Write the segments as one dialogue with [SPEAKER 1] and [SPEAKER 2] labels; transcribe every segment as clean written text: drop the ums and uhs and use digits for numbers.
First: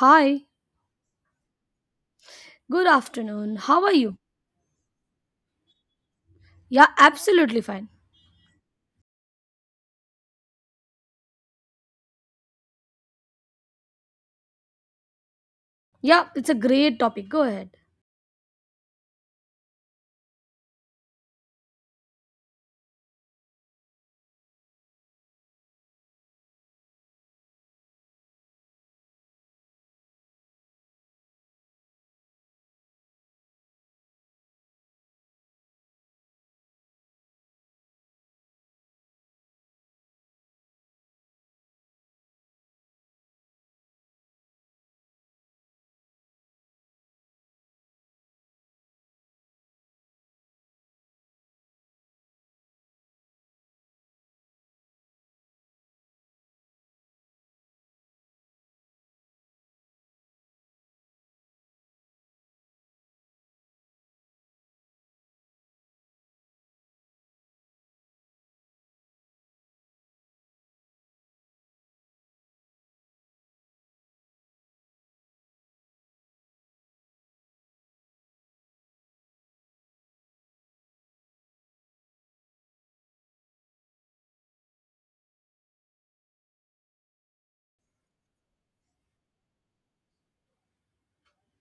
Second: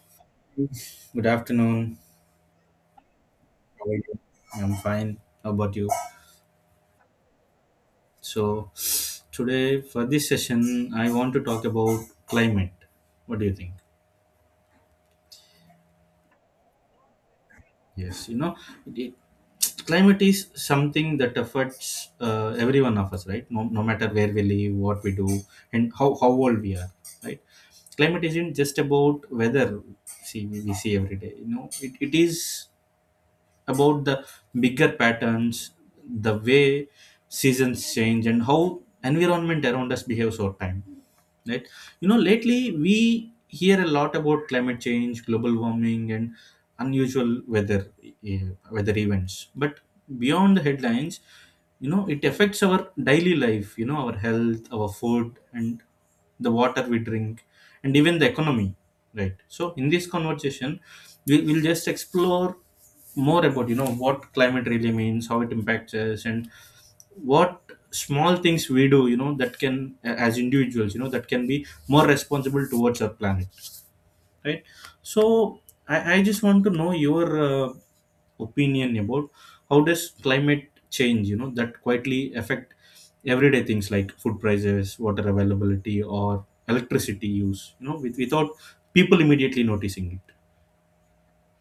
[SPEAKER 1] Hi,
[SPEAKER 2] Good afternoon.
[SPEAKER 1] good afternoon. How
[SPEAKER 2] How
[SPEAKER 1] are
[SPEAKER 2] are you?
[SPEAKER 1] you?
[SPEAKER 2] I'm fine. How about you?
[SPEAKER 1] Yeah, absolutely fine.
[SPEAKER 2] So, today for this session, I want to talk about climate. What do you think?
[SPEAKER 1] Yeah, it's a great topic. Go ahead.
[SPEAKER 2] Yes, you know, it, climate is something that affects every one of us, right? No matter where we live, what we do, and how old we are, right? Climate isn't just about weather. See, we see every day. You know, it is about the bigger patterns, the way seasons change, and how environment around us behaves over time. Right? You know, lately we hear a lot about climate change, global warming, and unusual eh, weather events. But beyond the headlines, you know, it affects our daily life. You know, our health, our food, and the water we drink and even the economy, right? So in this conversation, we will just explore more about, you know, what climate really means, how it impacts us, and what small things we do, you know, that can, as individuals, you know, that can be more responsible towards our planet, right? So I just want to know your opinion about how does climate change, you know, that quietly affect everyday things like food prices, water availability, or electricity use, you know, without people immediately noticing it.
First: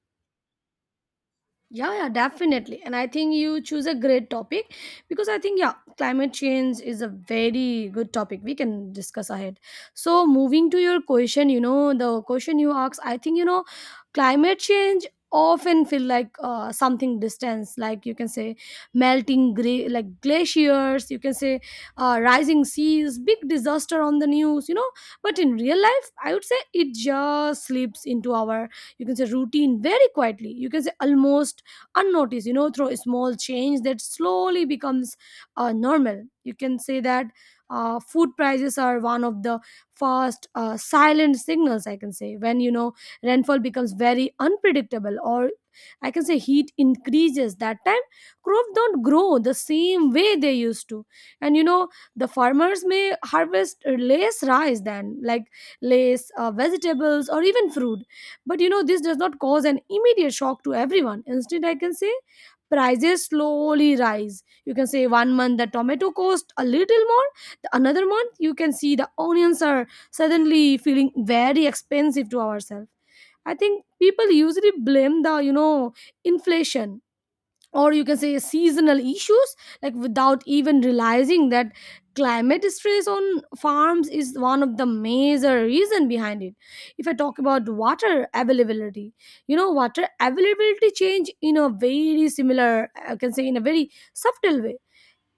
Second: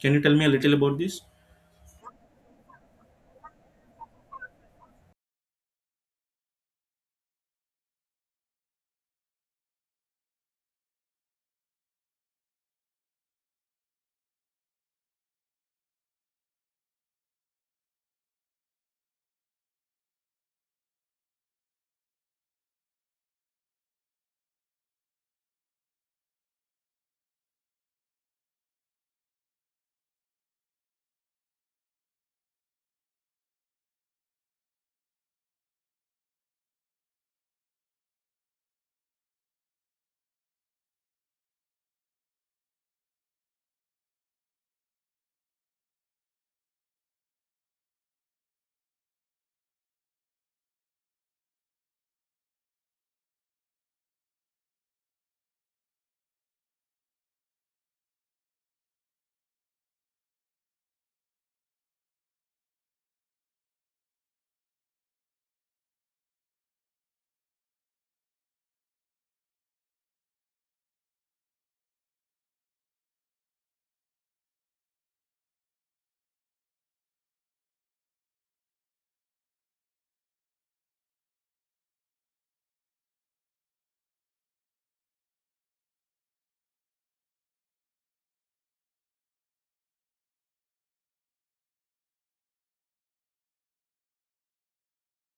[SPEAKER 2] Can you tell me a little about this?
[SPEAKER 1] Yeah, yeah, definitely. And I think you choose a great topic because I think, yeah, climate change is a very good topic we can discuss ahead. So, moving to your question, you know, the question you asked, I think, you know, climate change often feel like something distance, like you can say melting gray like glaciers, you can say rising seas, big disaster on the news, you know, but in real life I would say it just slips into our, you can say, routine very quietly, you can say almost unnoticed, you know, through a small change that slowly becomes normal. You can say that food prices are one of the first silent signals, I can say, when, you know, rainfall becomes very unpredictable, or I can say heat increases. That time, crops don't grow the same way they used to. And you know, the farmers may harvest less rice, than like less vegetables or even fruit. But you know, this does not cause an immediate shock to everyone. Instead, I can say prices slowly rise. You can say one month the tomato cost a little more, the another month you can see the onions are suddenly feeling very expensive to ourselves. I think people usually blame the, you know, inflation, or you can say seasonal issues, like without even realizing that climate stress on farms is one of the major reason behind it. If I talk about water availability, you know, water availability change in a very similar, I can say, in a very subtle way.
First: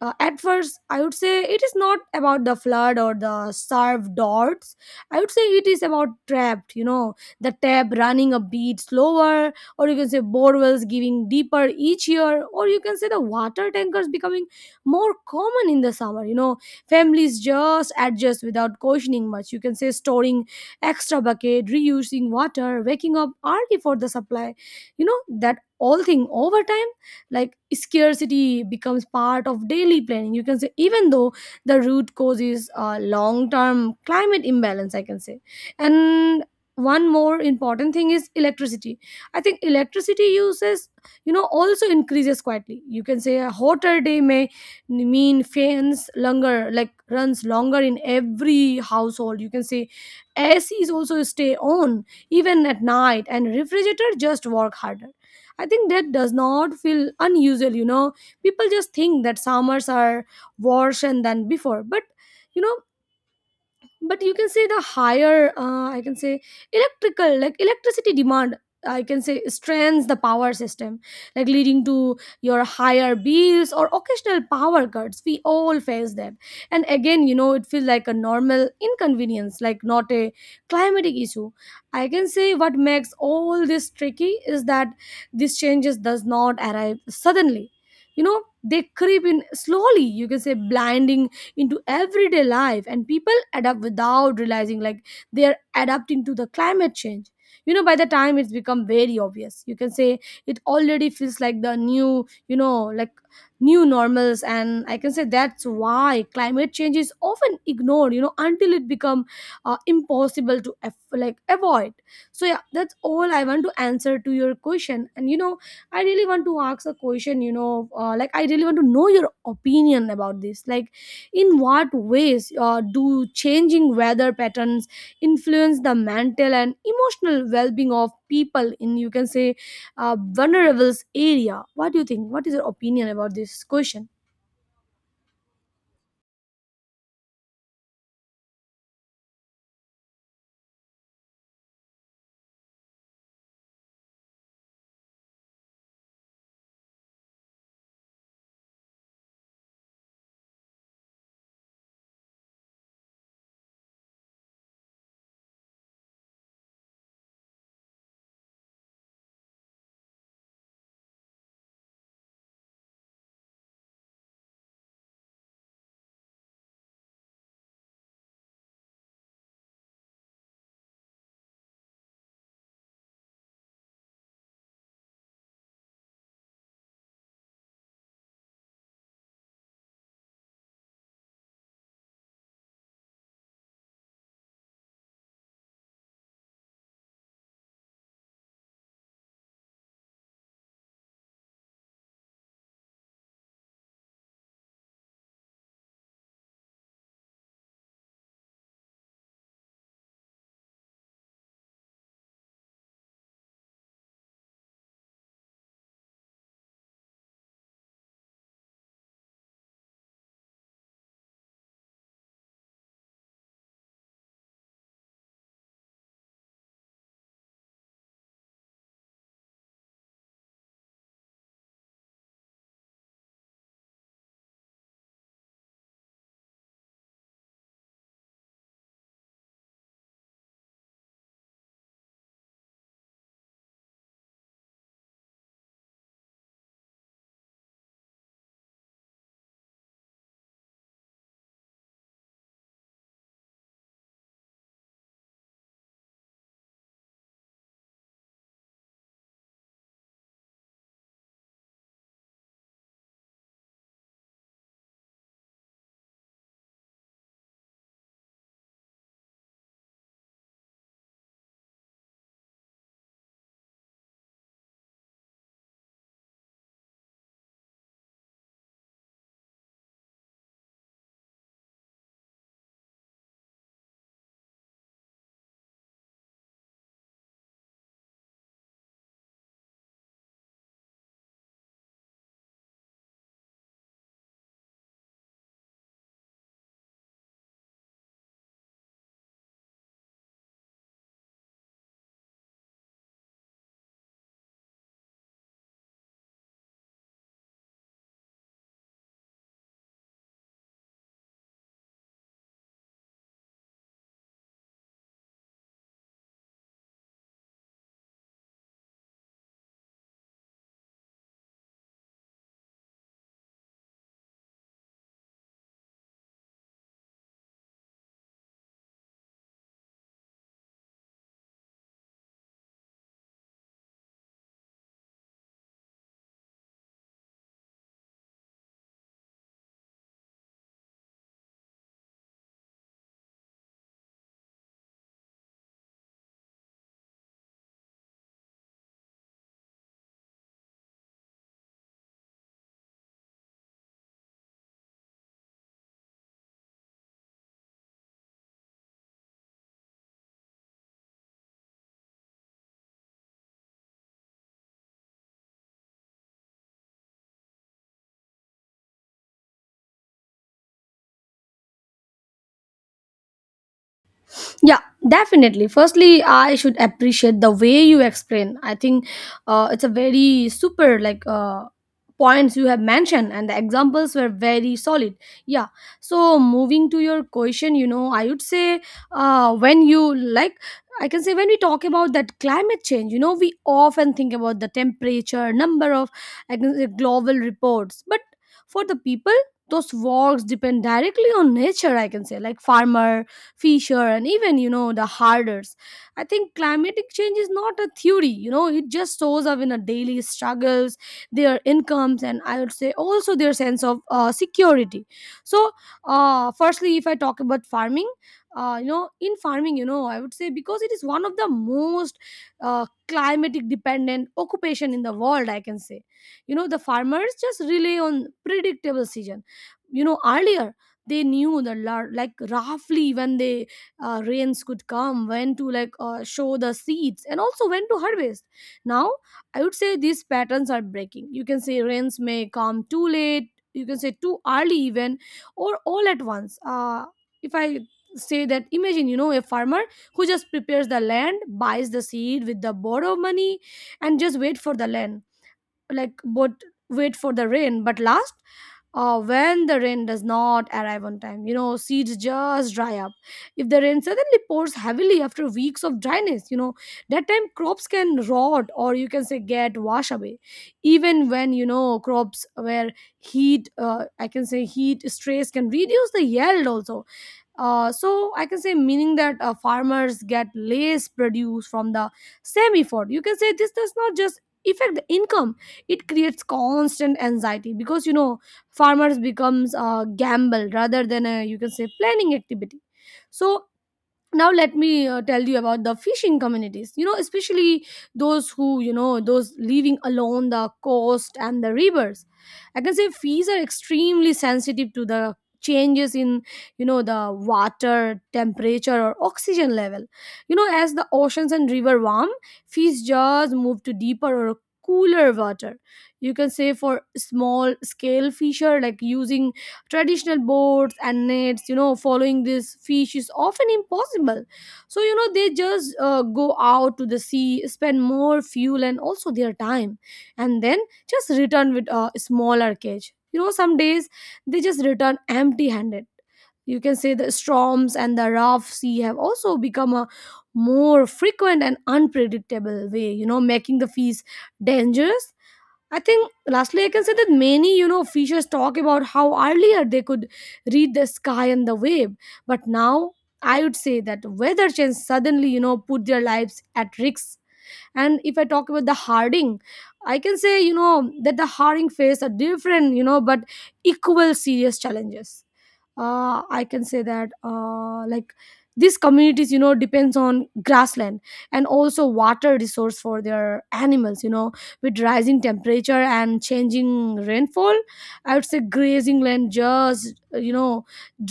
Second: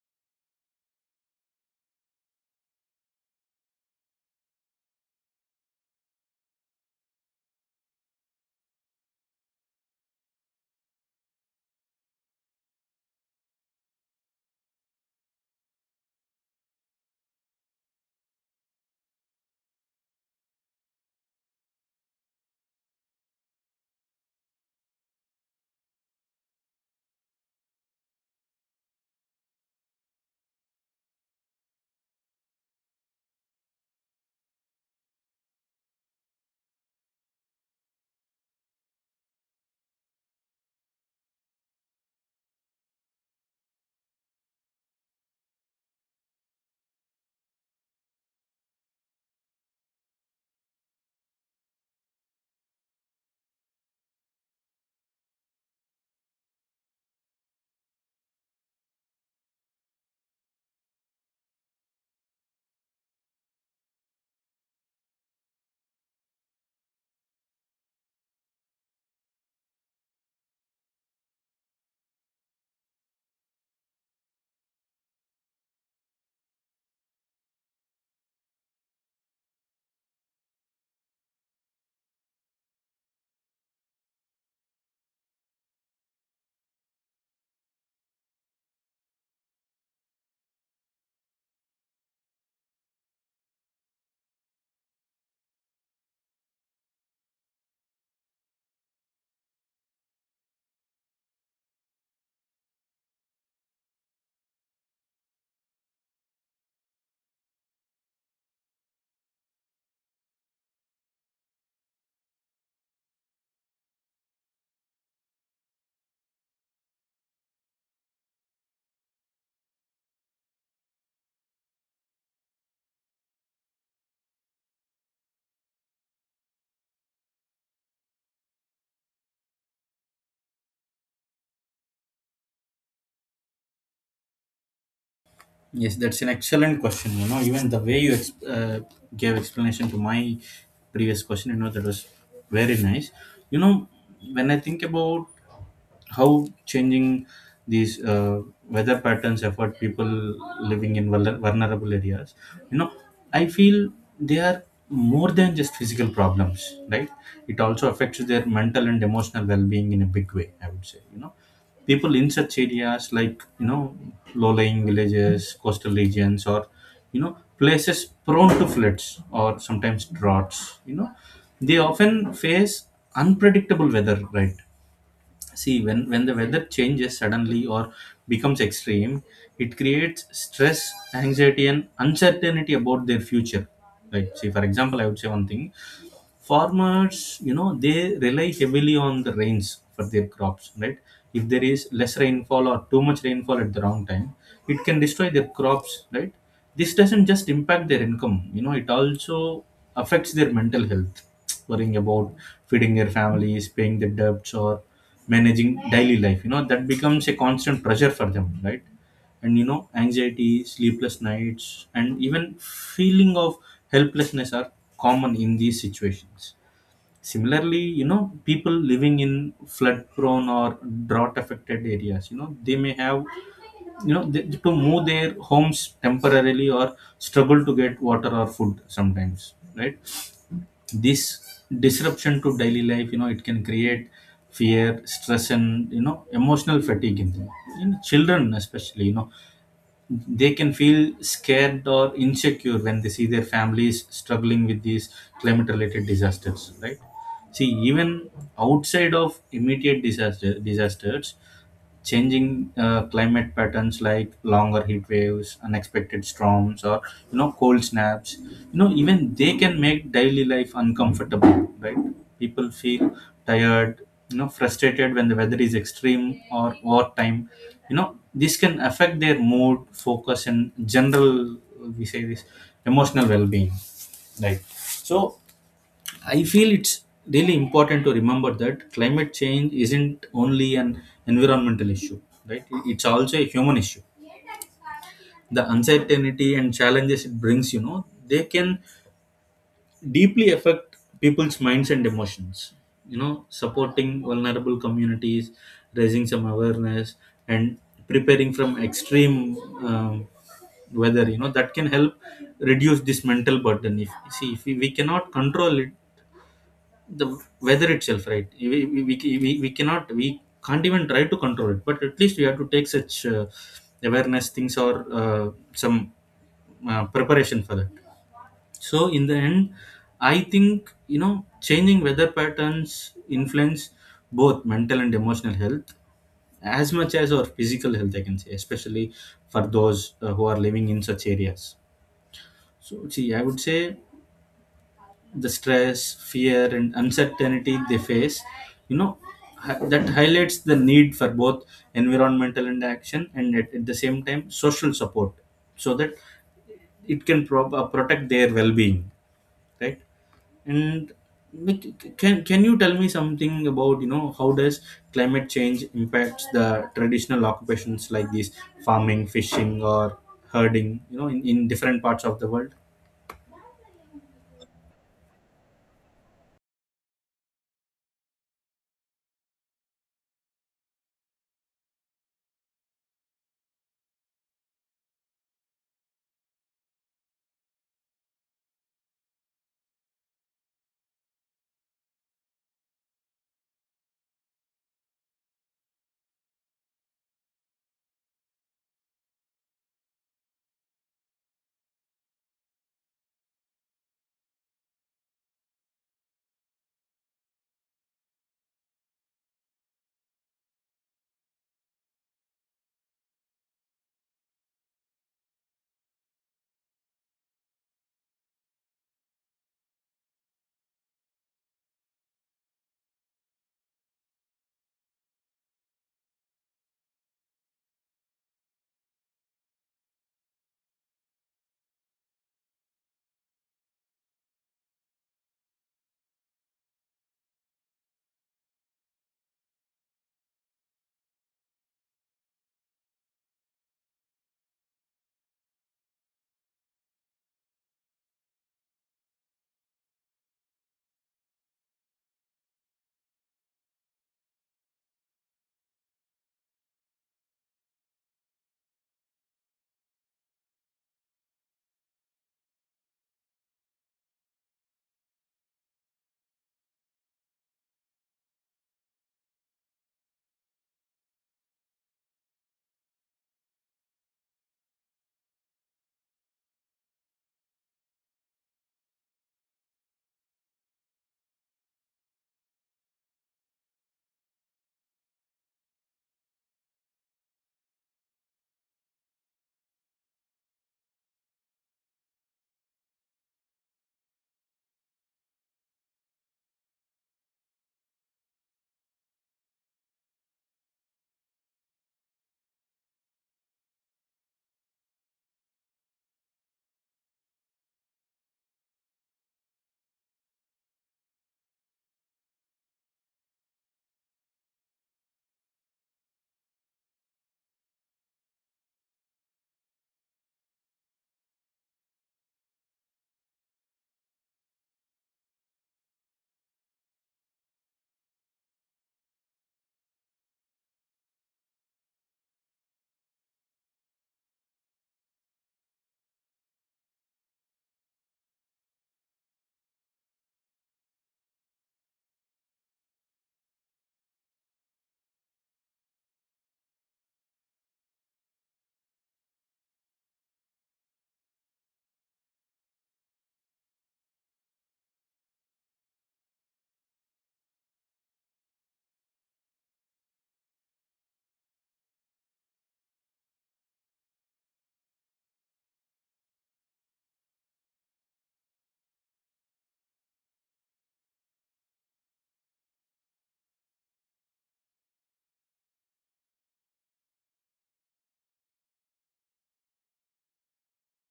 [SPEAKER 1] At first I would say it is not about the flood or the served dots. I would say it is about trapped, you know, the tap running a bit slower, or you can say borewells giving deeper each year, or you can say the water tankers becoming more common in the summer. You know, families just adjust without questioning much. You can say storing extra bucket, reusing water, waking up early for the supply, you know, that all thing over time, like scarcity becomes part of daily planning. You can say even though the root cause is long term climate imbalance, I can say. And one more important thing is electricity. I think electricity uses, you know, also increases quietly. You can say a hotter day may mean fans longer, like runs longer in every household. You can say ACs also stay on even at night, and refrigerator just work harder. I think that does not feel unusual, you know. People just think that summers are worse and than before. But you know, but you can say the higher I can say electrical, like electricity demand, I can say strains the power system, like leading to your higher bills or occasional power cuts. We all face them. And again, you know, it feels like a normal inconvenience, like not a climatic issue. I can say what makes all this tricky is that these changes does not arrive suddenly. You know, they creep in slowly. You can say blinding into everyday life, and people adapt without realizing like they are adapting to the climate change. You know, by the time it's become very obvious, you can say it already feels like the new, you know, like new normals. And I can say that's why climate change is often ignored, you know, until it become impossible to like avoid. So yeah, that's all I want to answer to your question. And you know, I really want to ask a question, you know, like I really want to know your opinion about this, like in what ways do changing weather patterns influence the mental and emotional well-being of people in, you can say, vulnerable area? What do you think? What is your opinion about this question?
[SPEAKER 2] Yes, that's an excellent question. You know, even the way you gave explanation to my previous question, you know, that was very nice. You know, when I think about how changing these weather patterns affect people living in vulnerable areas, you know, I feel they are more than just physical problems, right? It also affects their mental and emotional well-being in a big way, I would say. You know, people in such areas, like, you know, low-lying villages, coastal regions, or, you know, places prone to floods or sometimes droughts, you know, they often face unpredictable weather, right? See, when the weather changes suddenly or becomes extreme, it creates stress, anxiety, and uncertainty about their future, right? See, for example, I would say, one thing, farmers, you know, they rely heavily on the rains for their crops, right? If there is less rainfall or too much rainfall at the wrong time, it can destroy their crops, right? This doesn't just impact their income. You know, it also affects their mental health, worrying about feeding their families, paying their debts, or managing daily life. You know, that becomes a constant pressure for them, right? And, you know, anxiety, sleepless nights, and even feeling of helplessness are common in these situations. Similarly, you know, people living in flood prone or drought affected areas, you know, they may have to move their homes temporarily or struggle to get water or food sometimes, right? This disruption to daily life, you know, it can create fear, stress, and, you know, emotional fatigue in them. In children especially, you know, they can feel scared or insecure when they see their families struggling with these climate related disasters, right? See, even outside of immediate disasters, changing climate patterns like longer heat waves, unexpected storms, or, you know, cold snaps, you know, even they can make daily life uncomfortable, right? People feel tired, you know, frustrated when the weather is extreme or wartime. You know, this can affect their mood, focus, and general, we say this, emotional well-being, right? So I feel it's really important to remember that climate change isn't only an environmental issue, right? It's also a human issue. The uncertainty and challenges it brings, you know, they can deeply affect people's minds and emotions. You know, supporting vulnerable communities, raising some awareness, and preparing from extreme um, weather, you know, that can help reduce this mental burden. If, see, if we cannot control it, the weather itself, right? We cannot, we can't even try to control it, but at least we have to take such awareness things or some preparation for that. So in the end, I think, you know, changing weather patterns influence both mental and emotional health as much as our physical health, I can say, especially for those who are living in such areas. So, see, I would say the stress, fear, and uncertainty they face, you know, that highlights the need for both environmental and action and at the same time social support, so that it can protect their well-being, right? And Mick, can you tell me something about, you know, how does climate change impacts the traditional occupations like these: farming, fishing, or herding, you know, in different parts of the world?
[SPEAKER 1] Yeah, definitely. Firstly, I should appreciate the way you explain. I think it's a very super, like points you have mentioned, and the examples were very solid. Yeah. So moving to your question, you know, I would say when you like. I can say when we talk about that climate change, you know, we often think about the temperature, number of, I can say, global reports. But for the people, those works depend directly on nature, I can say, like farmer, fisher, and even you know, the herders, I think climatic change is not a theory. You know, it just shows up in a daily struggles, their incomes, and I would say also their sense of security. So firstly, if I talk about farming, you know, in farming, you know, I would say because it is one of the most climatic dependent occupation in the world, I can say. You know, the farmers just rely on predictable season. You know, earlier they knew the like roughly when the rains could come, when to like show the seeds, and also when to harvest. Now I would say these patterns are breaking. You can say rains may come too late, you can say too early even, or all at once. If I say that, imagine, you know, a farmer who just prepares the land, buys the seed with the borrow money, and just wait for the land, like, but wait for the rain but last, when the rain does not arrive on time, you know, seeds just dry up. If the rain suddenly pours heavily after weeks of dryness, you know, that time crops can rot, or you can say get washed away. Even when, you know, crops where heat, I can say heat stress can reduce the yield also. So I can say meaning that farmers get less produce from the same effort. You can say this does not just affect the income; it creates constant anxiety, because you know, farmers becomes a gamble rather than a, you can say, planning activity. So now let me tell you about the fishing communities. You know, especially those who, you know, those living along the coast and the rivers, I can say fish are extremely sensitive to the changes in, you know, the water temperature or oxygen level. You know, as the oceans and river warm, fish just move to deeper or cooler water. You can say for small scale fisher, like using traditional boats and nets, you know, following this fish is often impossible. So you know, they just go out to the sea, spend more fuel and also their time, and then just return with a smaller cage. You know, some days they just return empty handed. You can say the storms and the rough sea have also become a more frequent and unpredictable way, you know, making the fish dangerous. I think lastly, I can say that many, you know, fishers talk about how earlier they could read the sky and the wave. But now I would say that weather change suddenly, you know, put their lives at risk. And if I talk about the Harding, I can say, you know, that the Harding face a different, you know, but equal serious challenges. I can say that like these communities, you know, depends on grassland and also water resource for their animals. You know, with rising temperature and changing rainfall, I would say grazing land just, you know,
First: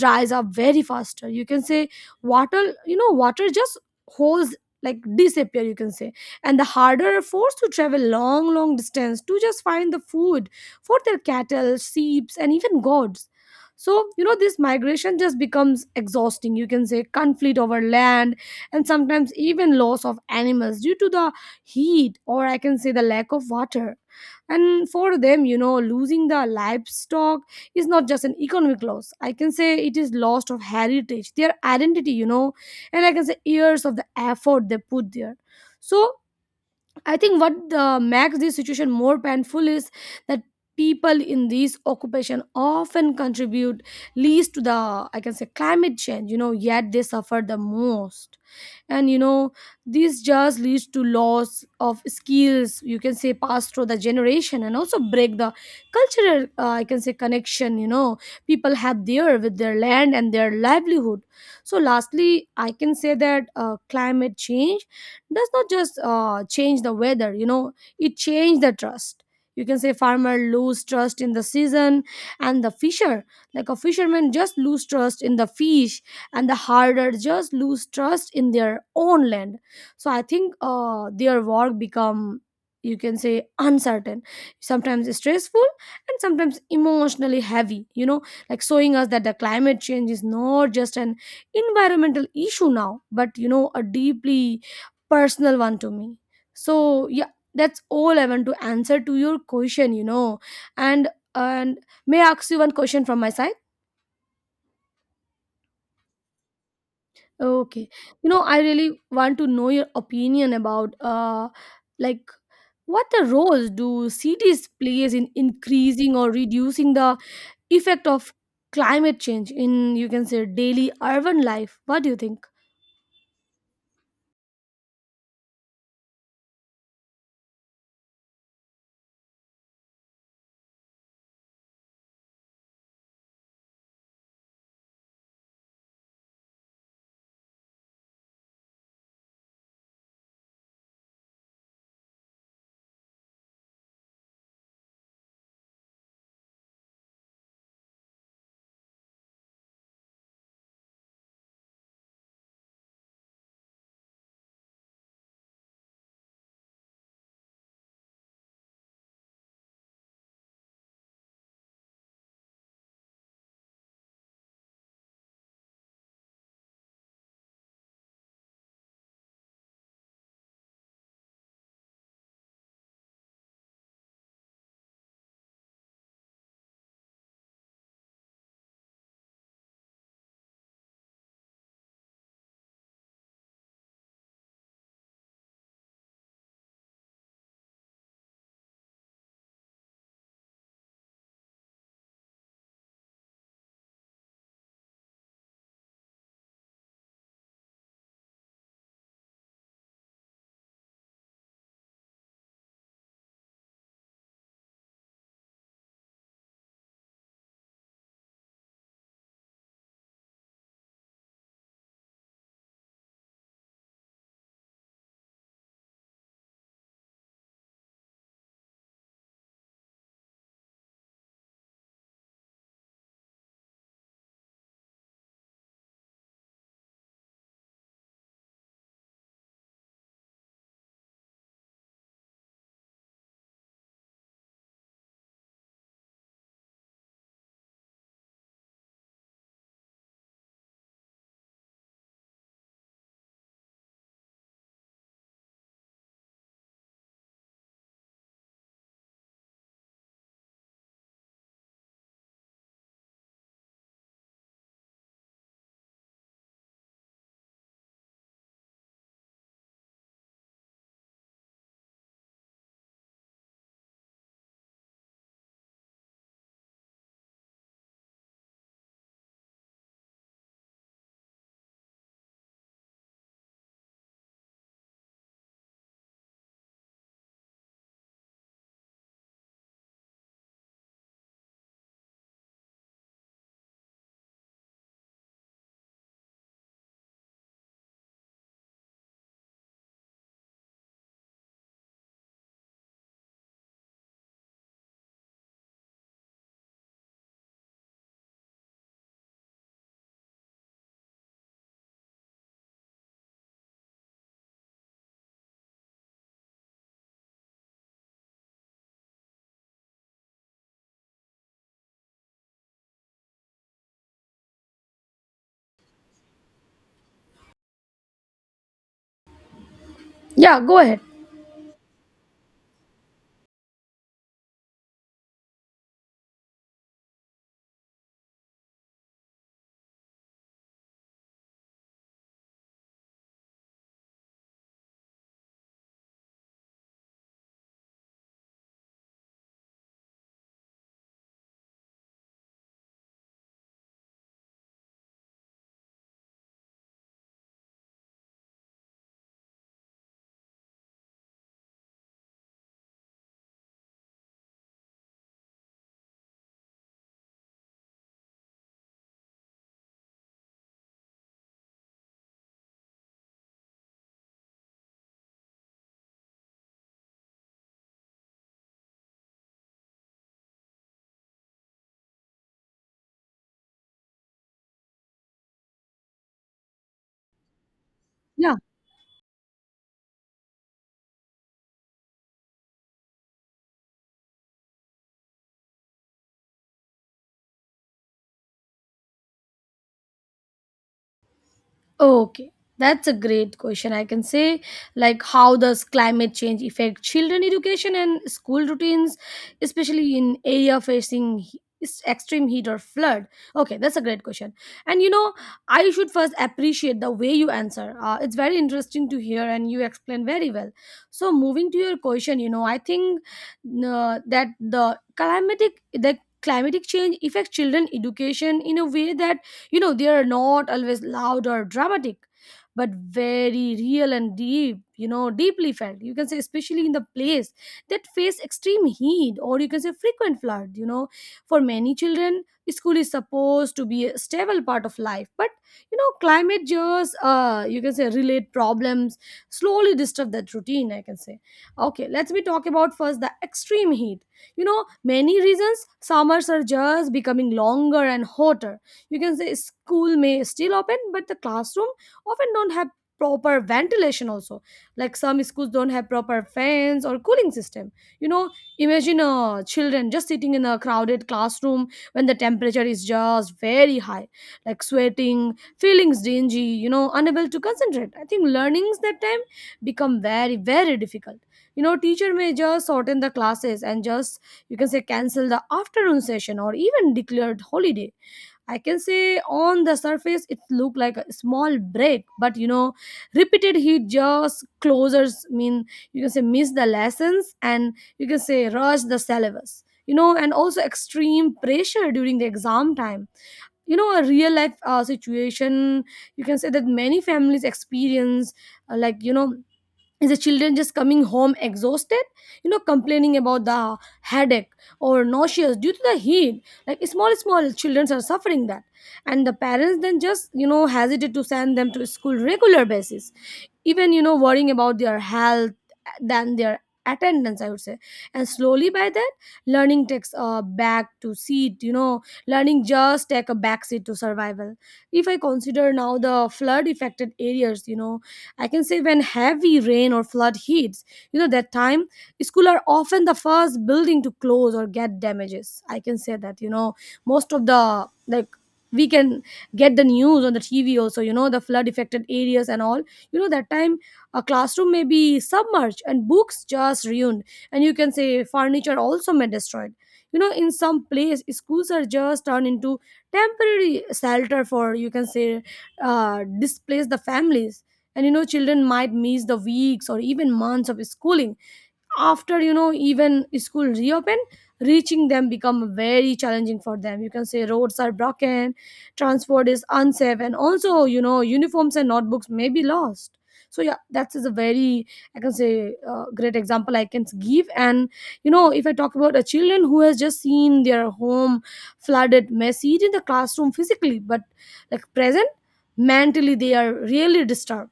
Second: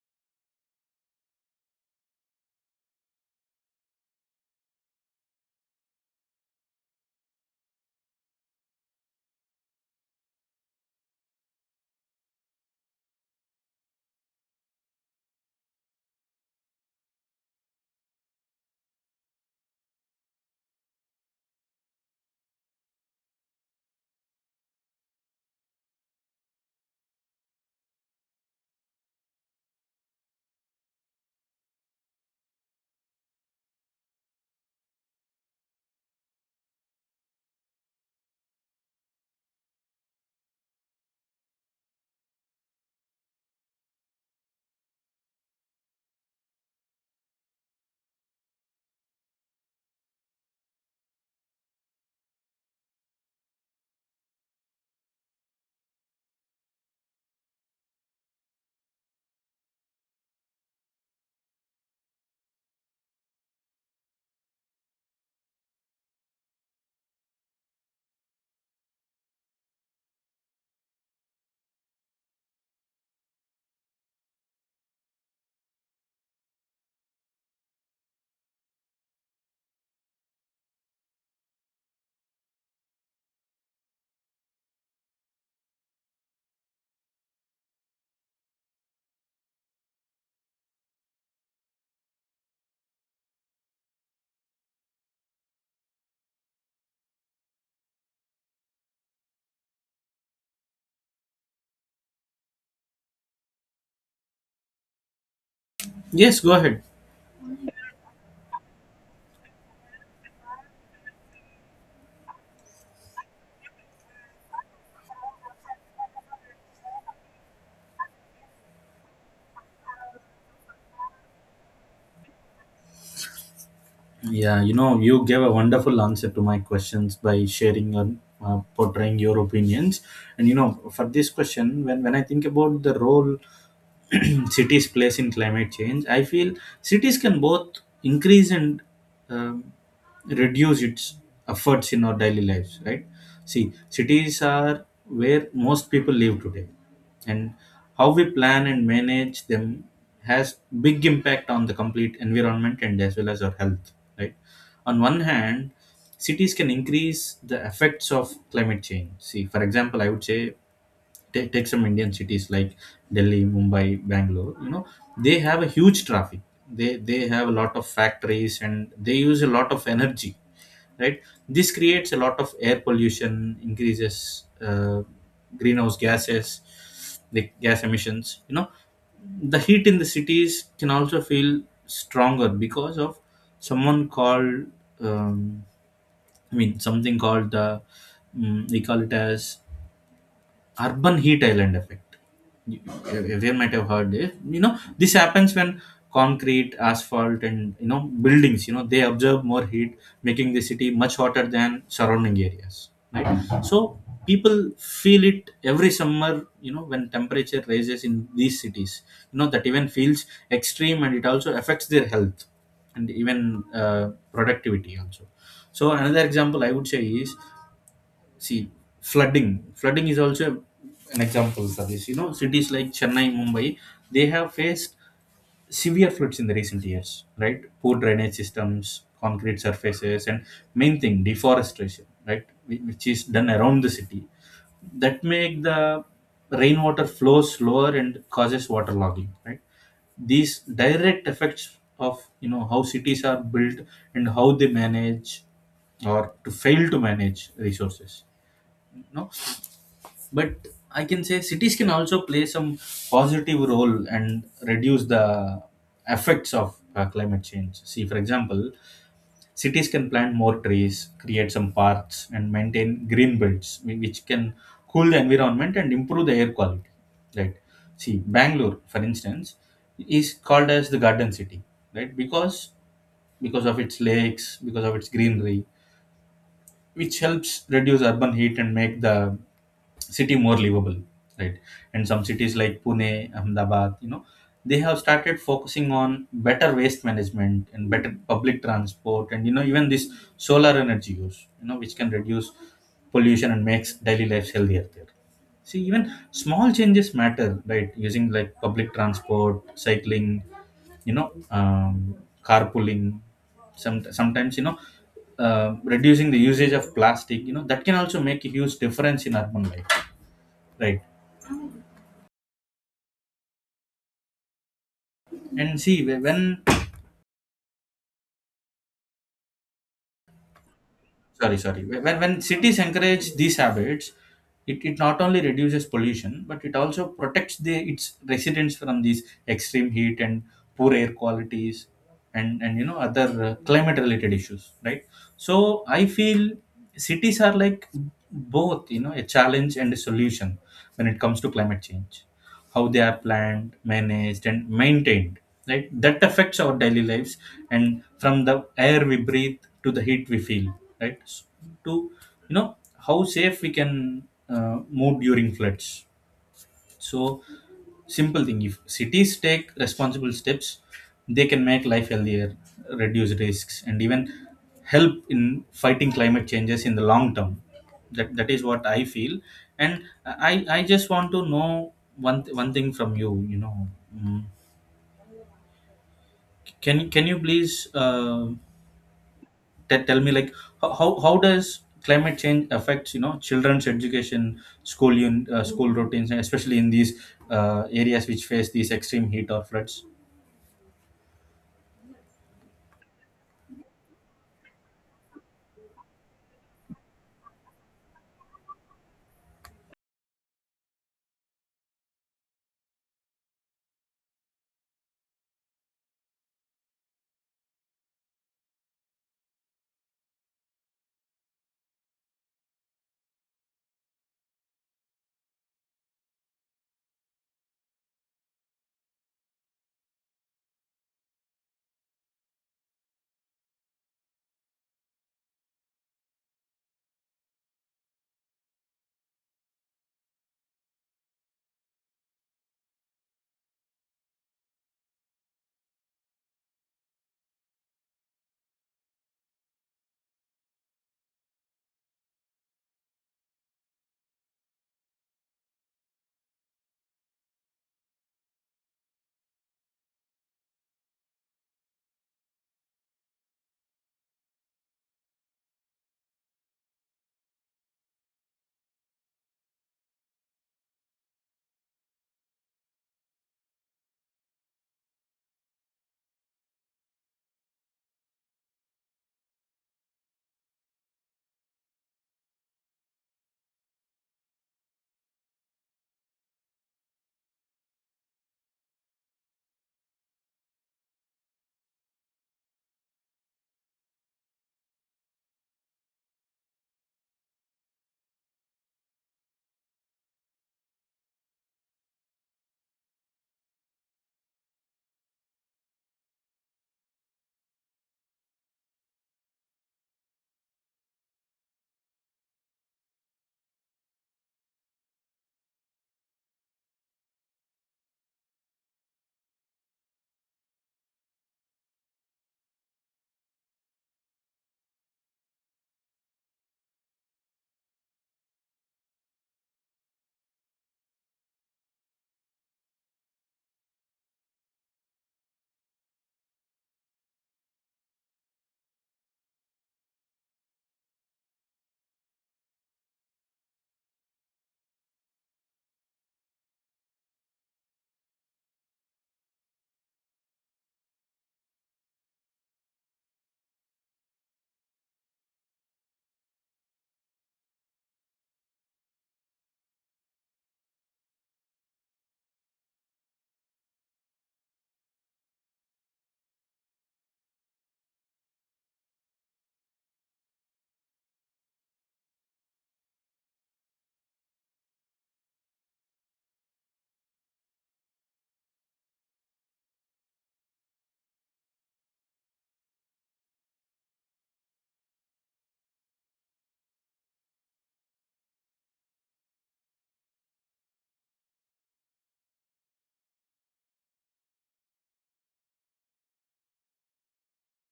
[SPEAKER 1] dries up very faster. You can say water, you know, water just holds, like disappear, you can say. And the harder are forced to travel long long distance to just find the food for their cattle, sheep, and even goats. So, you know, this migration just becomes exhausting. You can say conflict over land, and sometimes even loss of animals due to the heat, or I can say the lack of water. And for them, you know, losing the livestock is not just an economic loss. I can say it is loss of heritage, their identity, you know, and I can say years of the effort they put there. So I think what makes this situation more painful is that people in these occupation often contribute least to the, I can say, climate change. You know, yet they suffer the most, and you know these just leads to loss of skills, you can say passed through the generation, and also break the cultural I can say connection, you know people have there with their land and their livelihood. So lastly I can say that climate change does not just change the weather, you know it changed the trust. You can say farmer lose trust in the season, and the fisher, like a fisherman just lose trust in the fish, and the harder just lose trust in their own land. So I think their work become, you can say, uncertain, sometimes stressful, and sometimes emotionally heavy, you know, like showing us that the climate change is not just an environmental issue now, but you know a deeply personal one to me. So yeah, that's all I want to answer to your question, you know. And and may I ask you one question from my side?
[SPEAKER 2] Yes, go ahead.
[SPEAKER 1] Okay. You know, I really want to know your opinion about like what the roles do cities plays in increasing or reducing the effect of climate change in, you can say, daily urban life. What do you think?
[SPEAKER 2] Yeah, you know, you gave a wonderful answer to my questions by sharing and portraying your opinions. And, you know, for this question, when I think about the role cities' place in climate change, I feel cities can both increase and um, reduce its efforts in our daily lives, right? See, cities are where most people live today, and how we plan and manage them has big impact on the complete environment and as well as our health, right? On one hand, cities can increase the effects of climate change. See, for example, I would say, take some Indian cities like Delhi, Mumbai, Bangalore. You know, they have a huge traffic. They have a lot of factories and they use a lot of energy, right? This creates a lot of air pollution, increases greenhouse gases, the gas emissions. You know, the heat in the cities can also feel stronger because of someone called um, I mean, something called the they call it as urban heat island effect. You- Everyone might have heard this. You know, this happens when concrete, asphalt, and, you know, buildings, you know, they absorb more heat, making the city much hotter than surrounding areas, right? So people feel it every summer. You know, when temperature rises in these cities, you know, that even feels extreme and it also affects their health and even uh, productivity also. So another example, I would say, is, see, flooding. Flooding is also an example of this. You know, cities like Chennai, Mumbai, they have faced severe floods in the recent years, right? Poor drainage systems, concrete surfaces, and main thing, deforestation, right? Which is done around the city, that make the rainwater flow slower and causes waterlogging, right? These direct effects of, you know, how cities are built and how they manage or to fail to manage resources. No, but I can say cities can also play some positive role and reduce the effects of climate change. See, for example, cities can plant more trees, create some parks, and maintain green belts, which can cool the environment and improve the air quality, right? See, Bangalore, for instance, is called as the garden city, right? Because of its lakes, because of its greenery, which helps reduce urban heat and make the city more livable, right? And some cities like Pune, Ahmedabad, you know, they have started focusing on better waste management and better public transport and, you know, even this solar energy use, you know, which can reduce pollution and makes daily life healthier there. See, even small changes matter, right? Using like public transport, cycling, you know, um, carpooling, sometimes, you know, reducing the usage of plastic, you know, that can also make a huge difference in urban life, right? and see whe- when
[SPEAKER 1] Yeah, go ahead.
[SPEAKER 2] When cities encourage these habits, it not only reduces pollution but it also protects the its residents from these extreme heat and poor air qualities and, you know, other climate related issues, right? So I feel cities are like both, you know, a challenge and a solution when it comes to climate change. How they are planned, managed, and maintained, right? That affects our daily lives and from the air we breathe to the heat we feel, right? To, you know, how safe we can uh, move during floods. So, simple thing, if cities take responsible steps, they can make life healthier, reduce risks, and even help in fighting climate changes in the long term. That is what I feel. And I just want to know one thing from you. You know, Mm, can you please?
[SPEAKER 1] Yeah.
[SPEAKER 2] Tell me, like, how does climate change affects, you know, children's education, school routines, and especially in these areas which face these extreme heat or floods.
[SPEAKER 1] Okay, that's a great question. I can say, like, how does climate change affect children education and school routines, especially in area facing extreme heat or flood? Okay, that's a great question. And you know, I should first appreciate the way you answer. It's very interesting to hear, and you explain very well. So, moving to your question, you know, I think that the climatic change affects children education in a way that, you know, they are not always loud or dramatic, but very real and deep, you know, deeply felt. You can say, especially in the place that face extreme heat or, you can say, frequent flood, you know. For many children, school is supposed to be a stable part of life, but you know, climate just you can say relate problems, slowly disturb that routine, I can say. Okay, let's be talk about first the extreme heat. You know, many reasons summers are just becoming longer and hotter. You can say school may still open, but the classroom often don't have proper ventilation also, like some schools don't have proper fans or cooling system. You know, imagine children just sitting in a crowded classroom when the temperature is just very high, like sweating, feeling dingy, you know, unable to concentrate. I think learnings that time become very difficult. You know, teacher may just shorten the classes and just, you can say, cancel the afternoon session, or even declared holiday. I can say on the surface it looked like a small break, but you know, repeated heat just closers mean, you can say, miss the lessons, and you can say rush the syllabus. You know, and also extreme pressure during the exam time. You know, a real life situation, you can say, that many families experience, like you know, is the children just coming home exhausted, you know, complaining about the headache or nauseous due to the heat. Like small small children are suffering that, and the parents then just, you know, hesitate to send them to school regular basis, even you know worrying about their health than their attendance, I would say. And slowly by that, learning takes a back to seat, you know, learning just take a back seat to survival. If I consider now the flood affected areas, you know, I can say when heavy rain or flood hits, you know that time school are often the first building to close or get damages, I can say that. You know, most of the like, we can get the news on the tv also, you know, the flood affected areas and all. You know, that time a classroom may be submerged and books just ruined, and you can say furniture also may destroyed. You know, in some place schools are just turned into temporary shelter for, you can say, displace the families, and you know children might miss the weeks or even months of schooling. After, you know, even school reopen, reaching them become very challenging for them. You can say roads are broken, transport is unsafe, and also you know uniforms and notebooks may be lost. So yeah, that is a very, I can say, great example I can give. And you know, if I talk about a children who has just seen their home flooded, messy in the classroom physically, but like present mentally, they are really disturbed,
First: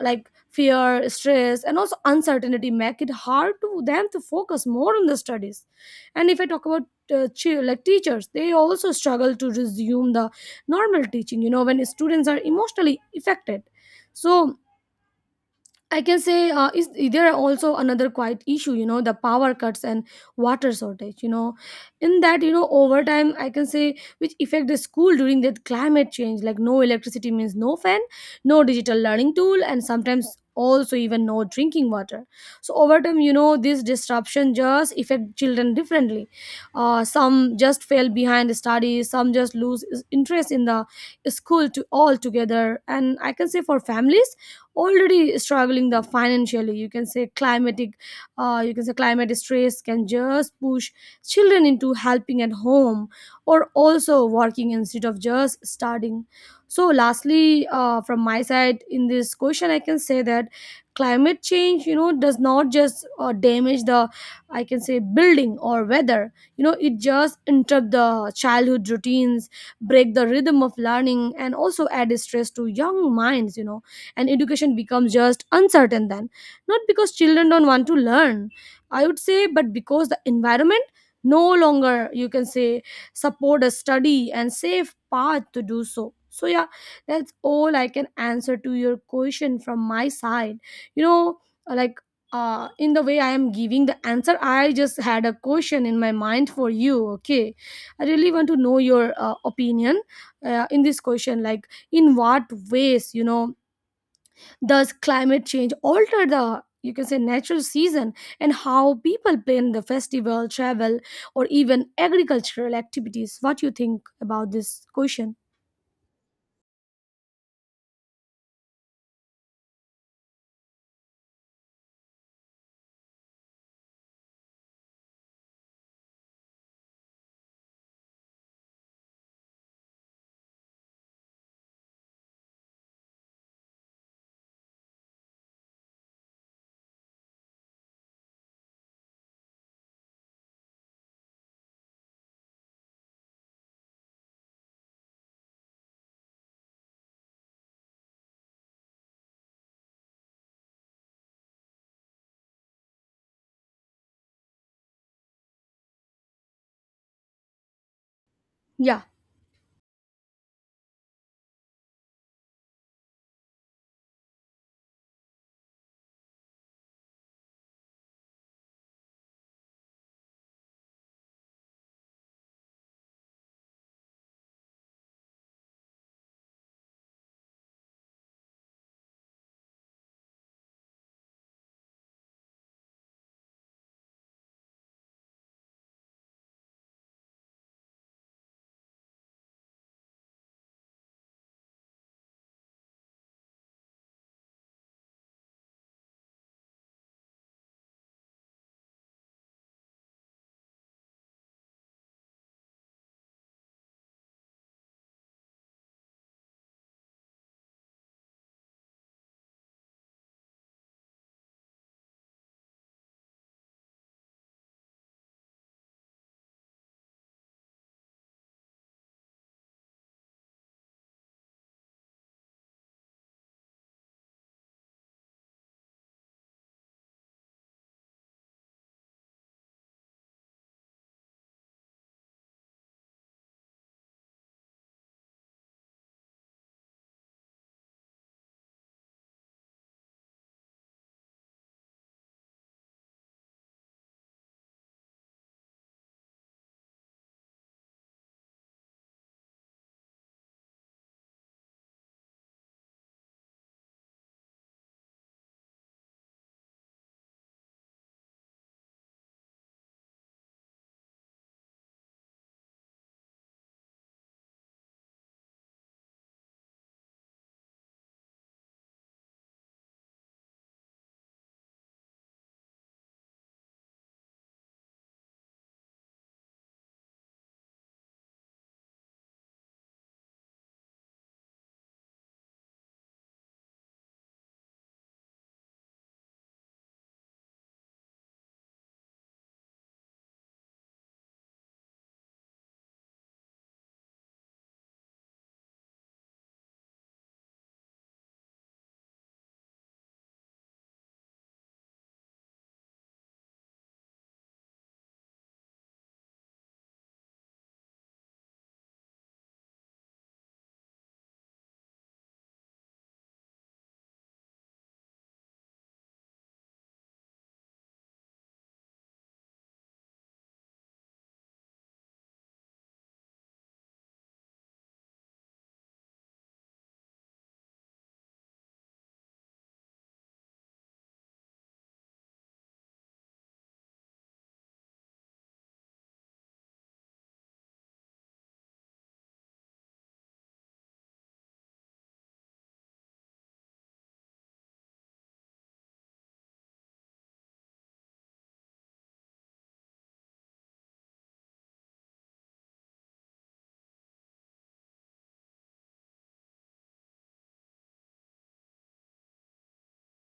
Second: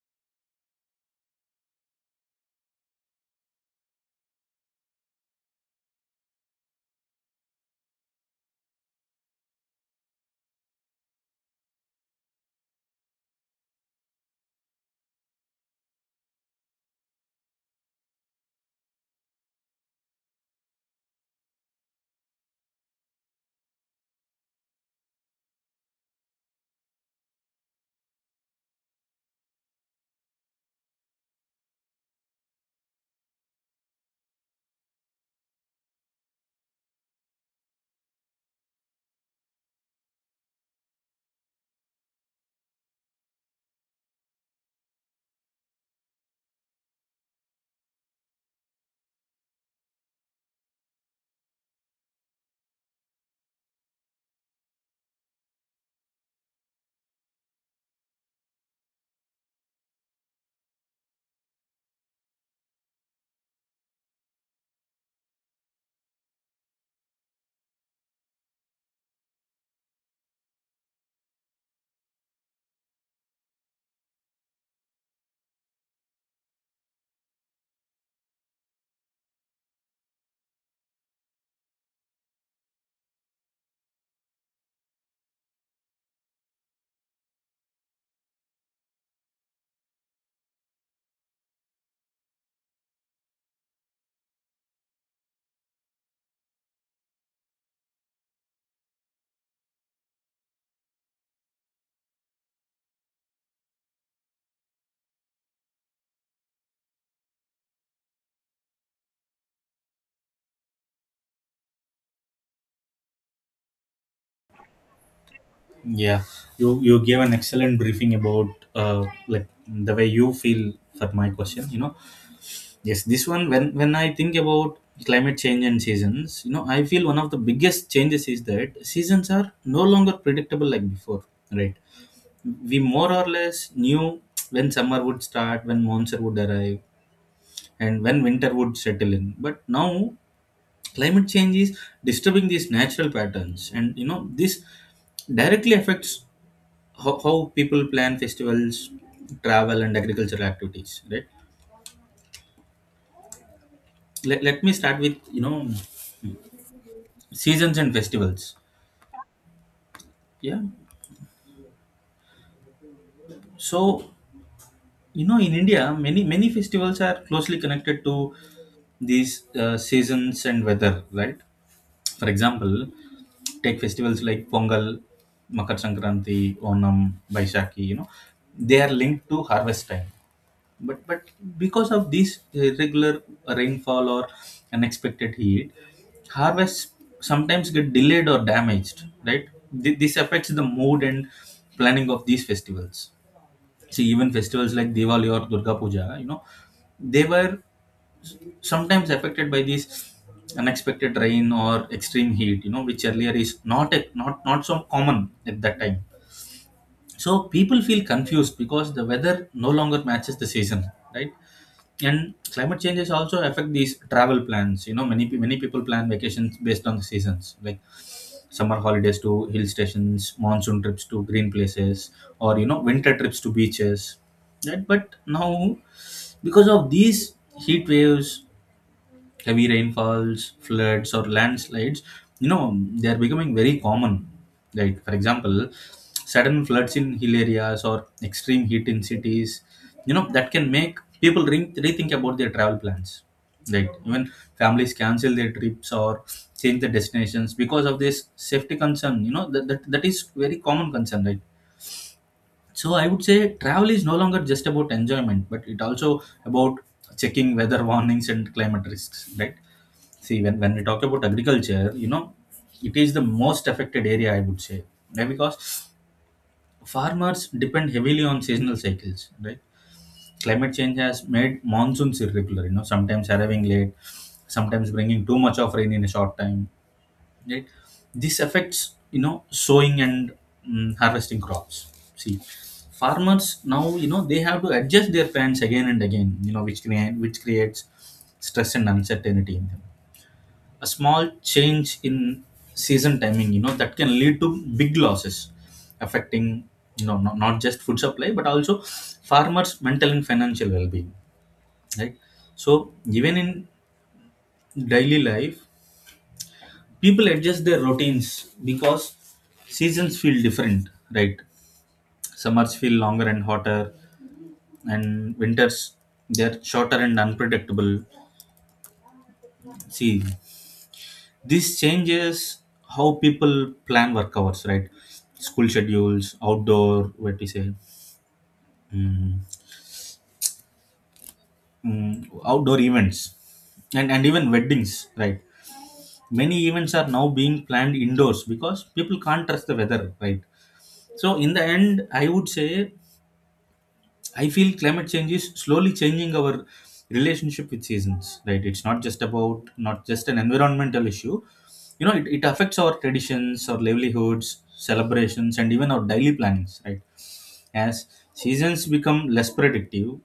[SPEAKER 1] like fear, stress, and also uncertainty make it hard to them to focus more on the studies. And if I talk about like teachers, they also struggle to resume the normal teaching, you know, when students are emotionally affected. So I can say is there are also another quite issue, you know, the power cuts and water shortage, you know, in that, you know, over time I can say which affect the school during that climate change, like no electricity means no fan, no digital learning tool, and sometimes also even no drinking water. So over time, you know, this disruption just affect children differently. Some just fail behind the studies, some just lose interest in the school to altogether, and I can say for families already struggling the financially, you can say climatic, you can say climate stress can just push children into helping at home, or also working instead of just studying. So lastly from my side in this question I can say that climate change, you know, does not just damage the, I can say, building or weather. You know, it just interrupt the childhood routines, break the rhythm of learning, and also add stress to young minds, you know, and education becomes just uncertain then, not because children don't want to learn, I would say, but because the environment no longer, you can say, support a study and safe path to do so. So yeah, that's all I can answer to your question from my side, you know, like in the way I am giving the answer, I just had a question in my mind for you. Okay, I really want to know your opinion in this question. Like, in what ways, you know, does climate change alter the, you can say, natural season, and how people plan the festival, travel, or even agricultural activities? What do you think about this question?
[SPEAKER 2] Yeah, you gave an excellent briefing about, like, the way you feel for my question, you know. Yes, this one. When I think about climate change and seasons, you know, I feel one of the biggest changes is that seasons are no longer predictable like before, right? We more or less knew when summer would start, when monsoon would arrive, and when winter would settle in. But now, climate change is disturbing these natural patterns, and you know this directly affects how people plan festivals, travel, and agricultural activities, right? Let me start with, you know, seasons and festivals.
[SPEAKER 1] Yeah,
[SPEAKER 2] Yeah. So you know in India, many festivals are closely connected to these seasons and weather. Right. For example, take festivals like Pongal, Makar Sankranti, Onam, Baisakhi, you know, they are linked to harvest time. But because of this irregular rainfall or unexpected heat, harvests sometimes get delayed or damaged. Right? This affects the mood and planning of these festivals. See, even festivals like Diwali or Durga Puja, you know, they were sometimes affected by these unexpected rain or extreme heat, you know, which earlier is not so common at that time. So people feel confused because the weather no longer matches the season, right? And climate changes also affect these travel plans. You know, many people plan vacations based on the seasons, like summer holidays to hill stations, monsoon trips to green places, or, you know, winter trips to beaches, right? But now, because of these heat waves, heavy rainfalls, floods, or landslides, you know, they are becoming very common. Like, for example, sudden floods in hill areas or extreme heat in cities, you know, that can make people rethink about their travel plans. Like, even families cancel their trips or change the destinations because of this safety concern. You know, that is very common concern, right? So I would say travel is no longer just about enjoyment, but it also about checking weather warnings and climate risks, right? See, when we talk about agriculture, you know, it is the most affected area, I would say, right? Because farmers depend heavily on seasonal cycles, right? Climate change has made monsoons irregular, you know, sometimes arriving late, sometimes bringing too much of rain in a short time, right? This affects, you know, sowing and harvesting crops. See, farmers now, you know, they have to adjust their plans again and again, you know, which creates stress and uncertainty in them. A small change in season timing, you know, that can lead to big losses, affecting, you know, not just food supply but also farmers mental and financial well-being, right? So even in daily life, people adjust their routines because seasons feel different, right? Summers feel longer and hotter, and winters, they're shorter and unpredictable. See, this changes how people plan work hours, right? School schedules, outdoor, what we say, mm, mm, outdoor events, and even weddings, right? Many events are now being planned indoors because people can't trust the weather, right? So in the end, I would say I feel climate change is slowly changing our relationship with seasons, right? It's not just an environmental issue. You know, it affects our traditions, our livelihoods, celebrations, and even our daily plannings, right? As seasons become less predictive,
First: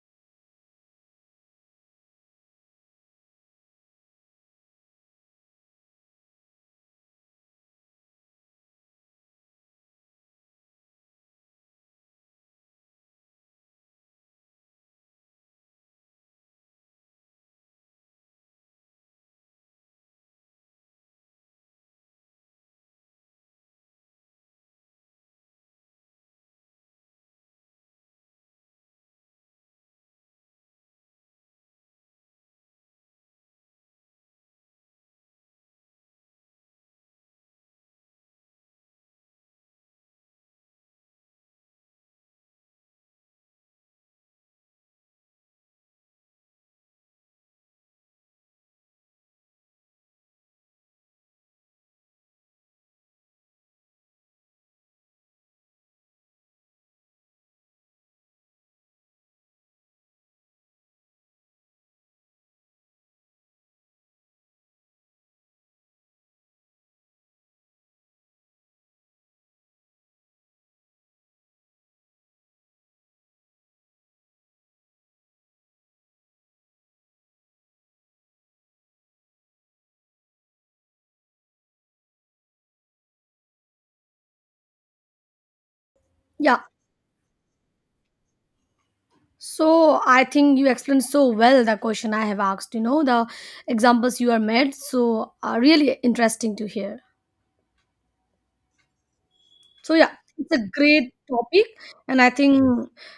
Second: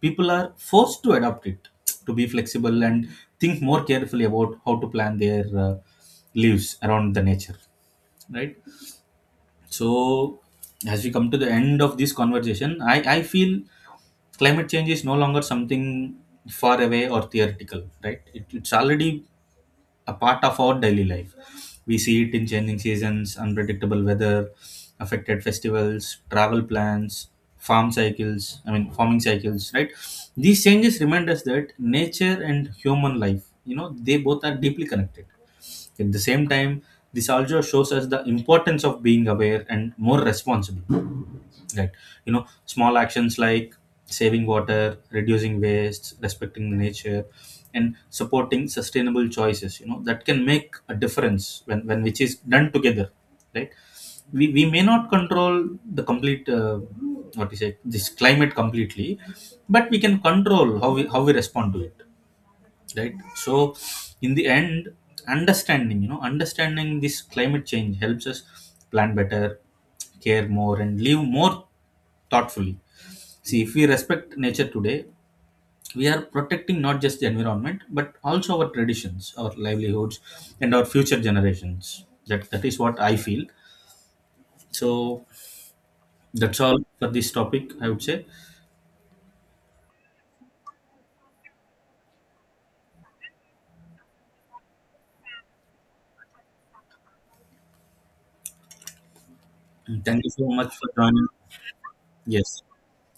[SPEAKER 2] people are forced to adapt it, to be flexible and think more carefully about how to plan their lives around the nature, right? So, as we come to the end of this conversation, I feel climate change is no longer something far away or theoretical, right? It's already a part of our daily life. We see it in changing seasons, unpredictable weather, affected festivals, travel plans, I mean, farming cycles, right? These changes remind us that nature and human life, you know, they both are deeply connected. At the same time, this also shows us the importance of being aware and more responsible. Right? You know, small actions like saving water, reducing waste, respecting the nature, and supporting sustainable choices, you know, that can make a difference when which is done together. Right? We may not control the complete, what you say, this climate completely, but we can control how we respond to it, right? So in the end, understanding you know understanding this climate change helps us plan better, care more, and live more thoughtfully. See, if we respect nature today, we are protecting not just the environment but also our traditions, our livelihoods, and our future generations. That is what I feel. So that's
[SPEAKER 1] yeah.
[SPEAKER 2] all for this topic, I would say.
[SPEAKER 1] So I think you explained so well the question I have asked. You know the examples you are made, so are really interesting to hear. So
[SPEAKER 2] And
[SPEAKER 1] yeah,
[SPEAKER 2] thank you so
[SPEAKER 1] it's a
[SPEAKER 2] much for
[SPEAKER 1] great
[SPEAKER 2] joining.
[SPEAKER 1] topic, and I
[SPEAKER 2] Yes,
[SPEAKER 1] think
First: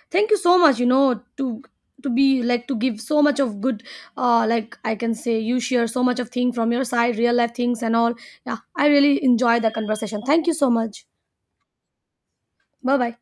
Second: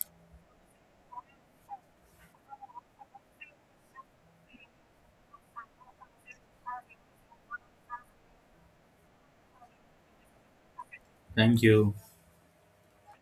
[SPEAKER 1] thank you so much. You know, to be like to give so much of good, like I can say you share so much of thing from your side, real life things and all. Yeah, I really enjoy the conversation. Thank you so much.
[SPEAKER 2] thank you.
[SPEAKER 1] Bye bye.